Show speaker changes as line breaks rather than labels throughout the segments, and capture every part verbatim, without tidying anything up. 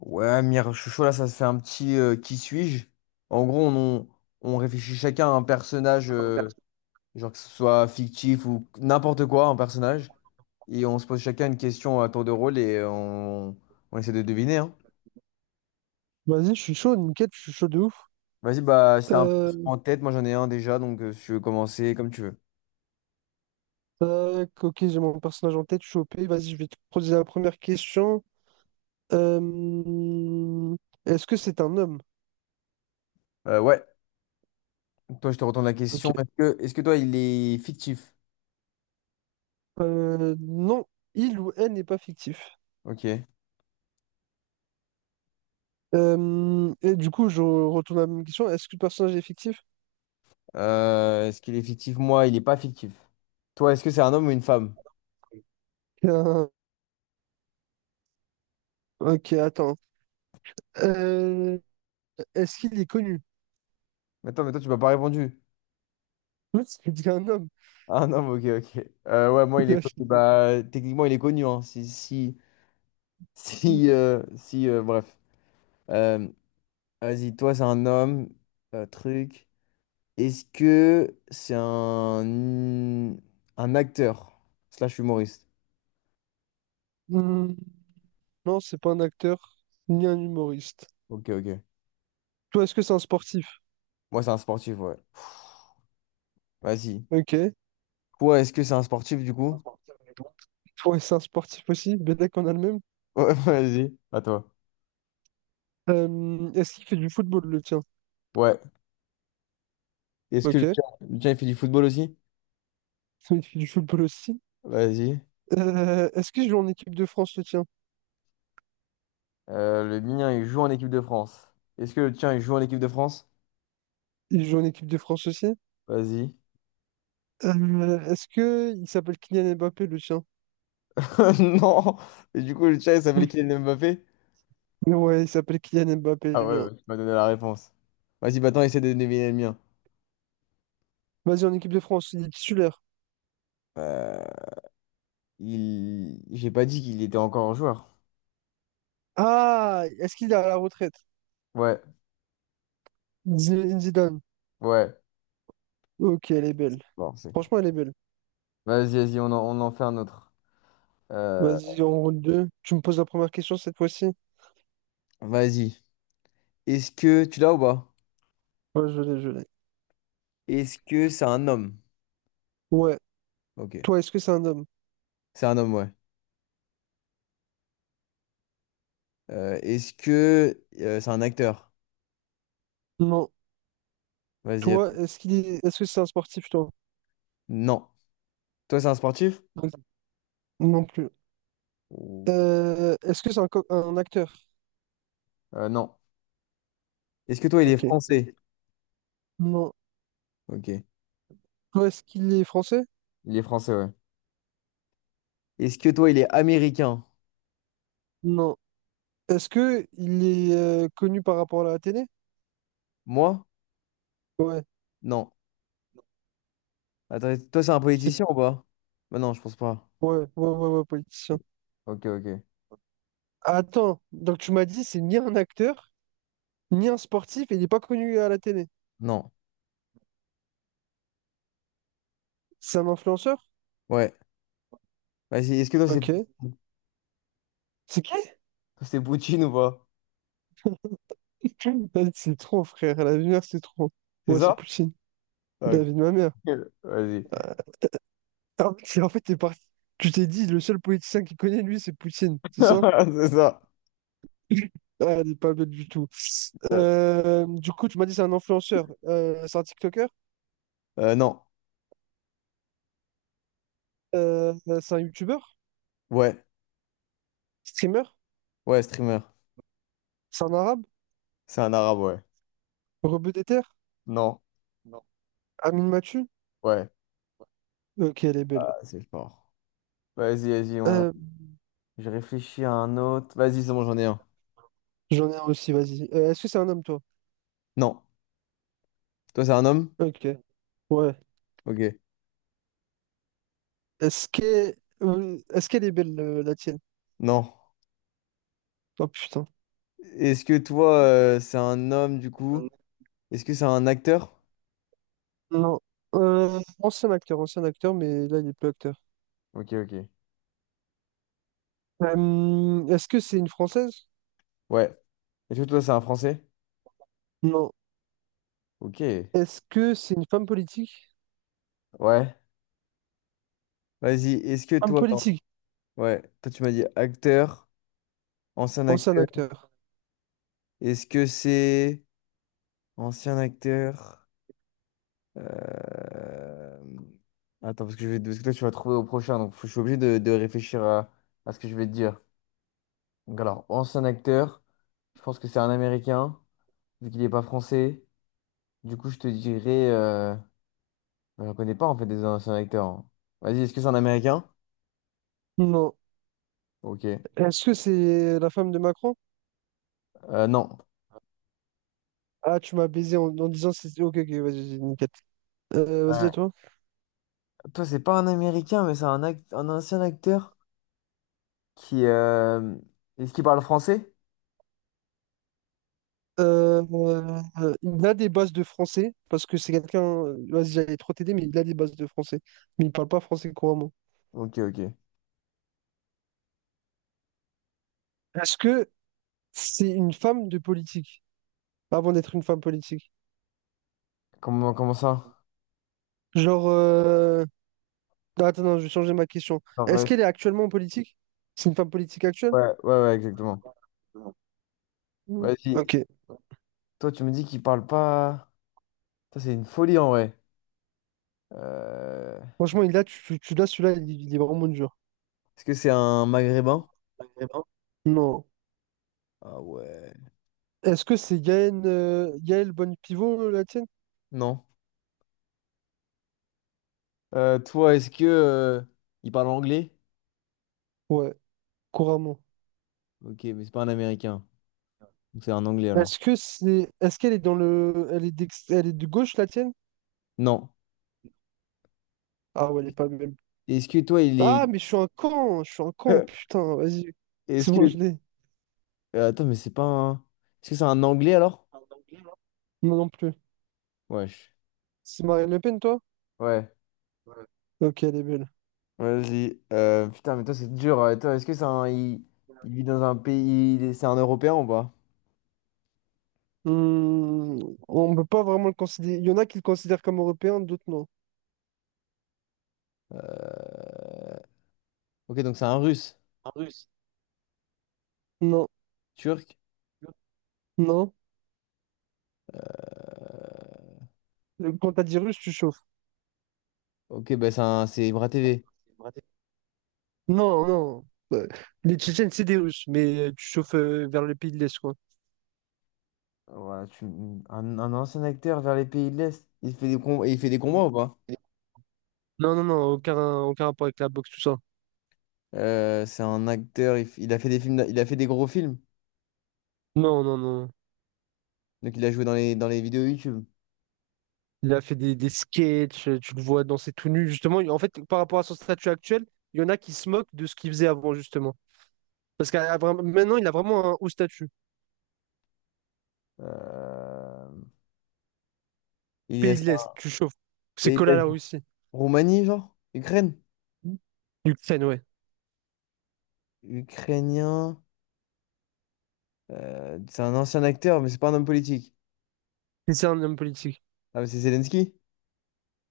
Ouais, Mire, chouchou là, ça se fait un petit euh, qui suis-je? En gros, on, on- on réfléchit chacun à un personnage, euh, genre que ce soit fictif ou n'importe quoi, un personnage. Et on se pose chacun une question à tour de rôle et on, on essaie de deviner, hein.
Vas-y, je suis chaud, nickel, je suis chaud de ouf.
Vas-y, bah, si t'as un personnage
Euh,
en tête, moi j'en ai un déjà, donc euh, si tu veux commencer, comme tu veux.
Tac, ok, j'ai mon personnage en tête, je suis O P. Vas-y, je vais te poser la première question. Euh, Est-ce que c'est un homme?
Euh, ouais, toi, je te retourne la
Ok.
question. Est-ce que, est-ce que toi, il est fictif?
Euh, non, il ou elle n'est pas fictif.
Ok.
Euh, et du coup, je retourne à la même question. Est-ce que le personnage est fictif?
Euh, est-ce qu'il est fictif? Moi, il n'est pas fictif. Toi, est-ce que c'est un homme ou une femme?
Euh, ok, attends. Euh, Est-ce qu'il est connu?
Attends, mais toi, tu m'as pas répondu.
C'est dit un homme.
Ah non, ok, ok. Euh, ouais, moi, il est connu. Bah, techniquement, il est connu, hein. Si, si, si, euh, si, euh, bref. Euh, vas-y, toi, c'est un homme, euh, truc. Est-ce que c'est un, un acteur slash humoriste?
Hmm, non, c'est pas un acteur ni un humoriste.
Ok, ok.
Toi, est-ce que c'est un sportif?
Moi, c'est un sportif, ouais. Vas-y.
Ok.
Toi, est-ce que c'est un sportif, du coup?
Ouais, c'est un sportif aussi, bien d'accord, on a le même.
Ouais, vas-y. À toi.
Euh, est-ce qu'il fait du football, le tien?
Ouais. Est-ce que
Ok.
le tien, le tien, il fait du football aussi?
Il fait du football aussi.
Vas-y.
Euh, est-ce qu'il joue en équipe de France, le tien?
Euh, le mien, il joue en équipe de France. Est-ce que le tien, il joue en équipe de France?
Il joue en équipe de France aussi.
Vas-y.
Euh, est-ce que il s'appelle Kylian Mbappé, le tien?
Non. Et du coup, le chat, il s'appelle Kylian Mbappé?
Hmm. Ouais, il s'appelle Kylian Mbappé,
Ah
le
ouais,
mien.
ouais, tu m'as donné la réponse. Vas-y, maintenant, essaie de deviner le mien.
Vas-y, en équipe de France, il est titulaire.
Euh, il... J'ai pas dit qu'il était encore un joueur.
Ah, est-ce qu'il est à la retraite?
Ouais,
Zinedine Zidane.
ouais.
Ok, elle est belle.
Bon, c'est bon.
Franchement, elle est belle.
Vas-y, vas-y, on en, on en fait un autre. Euh,
Vas-y, en route deux. Tu me poses la première question cette fois-ci?
Vas-y. Est-ce que... Tu l'as ou pas?
Ouais, je l'ai, je l'ai.
Est-ce que c'est un homme?
Ouais.
Ok.
Toi, est-ce que c'est un homme?
C'est un homme, ouais. Euh, est-ce que euh, c'est un acteur?
Non.
Vas-y,
Toi,
attends.
est-ce qu'il est... est-ce que c'est un sportif, toi?
Non. Toi, c'est un sportif?
Non plus.
Ou-
Euh, est-ce que c'est un, co- un acteur?
euh, non, est-ce que toi, il est
Ok.
français?
Non.
Ok.
Toi, est-ce qu'il est français?
Il est français, ouais. Est-ce que toi, il est américain?
Non. Est-ce que il est euh, connu par rapport à la télé?
Moi?
Ouais.
Non. Attends, toi, c'est un
C'est...
politicien ou pas? Bah non, je pense pas.
Ouais, ouais, ouais, ouais, politicien.
Ok, ok.
Attends, donc tu m'as dit, c'est ni un acteur, ni un sportif, et il n'est pas connu à la télé.
Non.
C'est un influenceur?
Ouais. Vas-y, est-ce que toi, c'est
Ok. C'est qui?
c'est Poutine ou pas?
C'est trop, frère. La lumière, c'est trop.
C'est
Ouais, c'est
ça?
Poutine.
Ah, ok.
La vie de ma mère.
Vas-y.
Ah oui, c'est- en fait, t'es parti. Tu t'es dit, le seul politicien qui connaît, lui, c'est Poutine, c'est ça?
C'est ça.
Ah, elle est pas belle du tout.
Euh,
Euh, du coup, tu m'as dit c'est un influenceur. Euh, c'est un TikToker,
Euh, non.
Euh, c'est un YouTuber,
Ouais.
streamer,
Ouais, streamer.
c'est un arabe,
C'est un arabe, ouais.
rebeu des terres,
Non.
Amin Mathieu.
Ouais.
Ok, elle est belle.
Ah, c'est fort. Vas-y, vas-y, on...
Euh,
Je réfléchis à un autre. Vas-y, c'est bon, j'en ai un.
J'en ai un aussi, vas-y. Euh, est-ce que c'est un homme, toi?
Non. Toi, c'est un homme?
Ok, ouais.
Ok.
Est-ce que, euh, Est-ce qu'elle est belle, euh, la tienne?
Non.
Oh putain.
Est-ce que toi, euh, c'est un homme, du coup? Est-ce que c'est un acteur?
Non. Euh, ancien acteur, ancien acteur, mais là, il est plus acteur.
Ok, ok.
Euh, est-ce que c'est une française?
Ouais. Est-ce que toi, c'est un Français?
Non.
Ok.
Est-ce que c'est une femme politique?
Ouais. Vas-y, est-ce que
Femme
toi, attends.
politique,
Ouais. Toi, tu m'as dit acteur, ancien
ancien
acteur.
acteur.
Est-ce que c'est ancien acteur? euh, Attends, parce que, je vais... parce que toi, tu vas trouver au prochain, donc faut- je suis obligé de, de réfléchir à... à ce que je vais te dire. Donc, alors, ancien acteur, je pense que c'est un Américain, vu qu'il n'est pas français. Du coup, je te dirais. Euh... bah, j'en connais pas, en fait, des anciens acteurs, hein. Vas-y, est-ce que c'est un Américain?
Non.
Ok.
Est-ce que c'est la femme de Macron?
Euh, non.
Ah, tu m'as baisé en, en disant c'est. Ok, ok, vas-y, vas-y, nickel. Euh, vas-y
Euh,
à toi.
toi, c'est pas un Américain, mais c'est un, act- un ancien acteur qui... euh, est-ce qu'il parle français?
Euh, euh, il a des bases de français parce que c'est quelqu'un. Vas-y, j'allais trop t'aider, mais il a des bases de français. Mais il parle pas français couramment.
Ok, ok.
Est-ce que c'est une femme de politique avant d'être une femme politique?
Comment, comment ça?
Genre. euh, non, Attends, non, je vais changer ma question.
En
Est-ce
vrai,
qu'elle est actuellement en politique? C'est une femme politique actuelle?
ouais, ouais, ouais, exactement.
Mm.
Vas-y.
Ok.
Toi, tu me dis qu'il parle pas... Ça, c'est une folie, en vrai. Euh,
Franchement, il a, tu, tu l'as, celui-là, il, il est vraiment dur.
Est-ce que c'est un Maghrébin?
Non.
Ah ouais.
Est-ce que c'est Yael, euh, Yael Bonne Pivot, la tienne?
Non. Euh, toi, est-ce que... euh, il parle anglais?
Ouais, couramment.
Ok, mais c'est pas un Américain. Donc, c'est un Anglais, alors.
Est-ce que c'est, est-ce qu'elle est dans le, elle est d'ex- elle est de gauche, la tienne?
Non.
Ah ouais, elle est pas même.
Est-ce que toi, il est...
Ah, mais je suis un con, je suis un con, putain, vas-y. C'est
est-ce
bon,
que
je l'ai.
Euh, attends, mais c'est pas un... est-ce que c'est un anglais alors?
Non, non plus.
Wesh.
C'est Marine Le Pen, toi?
Ouais,
Ok, elle est belle.
vas-y. Euh, putain, mais toi, c'est dur. Euh, Toi, est-ce que c'est un. Il... il vit dans un pays. Il est- C'est un Européen ou pas?
Hmm, on ne peut pas vraiment le considérer. Il y en a qui le considèrent comme européen, d'autres non.
Euh, Ok, donc c'est un russe.
Non,
Turc.
non. Quand t'as dit russe, tu chauffes.
Ok, bah c'est un... c'est Ibra T V.
Non, non. Euh, Les Tchétchènes, c'est des Russes, mais euh, tu chauffes euh, vers le pays de l'Est, quoi.
Ouais, tu... un, un ancien acteur vers les pays de l'Est. Il fait des com- il fait des combats ou pas?
Non, non, non, aucun, aucun rapport avec la boxe, tout ça.
Euh, c'est un acteur, il... f- il a fait des films, d'a- il a fait des gros films.
Non, non, non.
Donc il a joué dans les, dans les vidéos YouTube.
Il a fait des, des sketchs, euh, tu le vois danser tout nu. Justement, en fait, par rapport à son statut actuel, il y en a qui se moquent de ce qu'il faisait avant, justement. Parce qu'à à vra- maintenant, il a vraiment un haut statut.
Euh, Il est
Pays de
c'est
l'Est,
un
tu chauffes. C'est
pays de
collé à
l'Est.
la Russie.
Roumanie, genre? Ukraine?
Ukraine, ouais.
Ukrainien. Euh, c'est un ancien acteur, mais c'est pas un homme politique.
Et c'est un homme politique.
Ah, mais c'est Zelensky?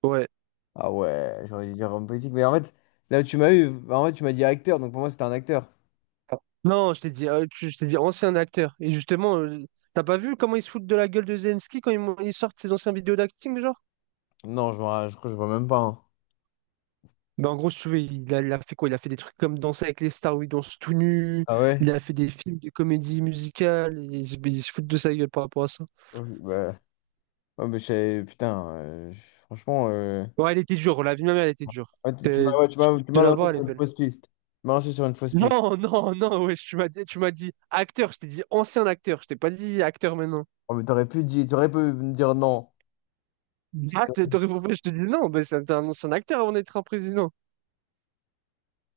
Ouais.
Ah ouais, j'aurais dû dire homme politique. Mais en fait, là où tu m'as eu, en fait, tu m'as dit acteur, donc pour moi, c'était un acteur.
Non, je t'ai dit, euh, tu- je t'ai dit ancien acteur. Et justement, euh, t'as pas vu comment ils se foutent de la gueule de Zelensky quand ils, mon- ils sortent ses anciens vidéos d'acting, genre?
Non, je vois, je crois que je vois même pas, hein.
Ben en gros, si tu veux, il a, il a fait quoi? Il a fait des trucs comme Danser avec les stars où il danse tout nu.
Ah ouais?
Il a fait des films de comédie musicale. Et ils, se ils se foutent de sa gueule par rapport à ça.
Ouais, bah, ouais, mais je savais- putain, euh, je- franchement, euh,
Ouais, elle était dure. La vie de ma mère, elle était dure.
ouais, tu tu m'as
T'es-
ouais, tu
tu-
m'as- tu
De
m'as
la
lancé
voir, elle
sur
est
une
belle.
fausse piste. Tu m'as lancé sur une fausse piste.
Non, non, non, ouais, tu m'as dit, tu m'as dit acteur. Je t'ai dit ancien acteur. Je t'ai pas dit acteur maintenant.
Oh, mais t'aurais pu dire, t'aurais pu me dire non. Parce
Ah, t-
que-
t'aurais- compris, je te dis non, ben c'est un c'est un ancien acteur avant d'être un président.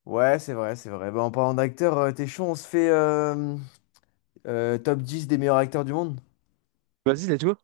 ouais, c'est vrai, c'est vrai. Bah, en parlant d'acteur, euh, t'es chaud, on se fait, euh, euh, top dix des meilleurs acteurs du monde?
Vas-y, let's go.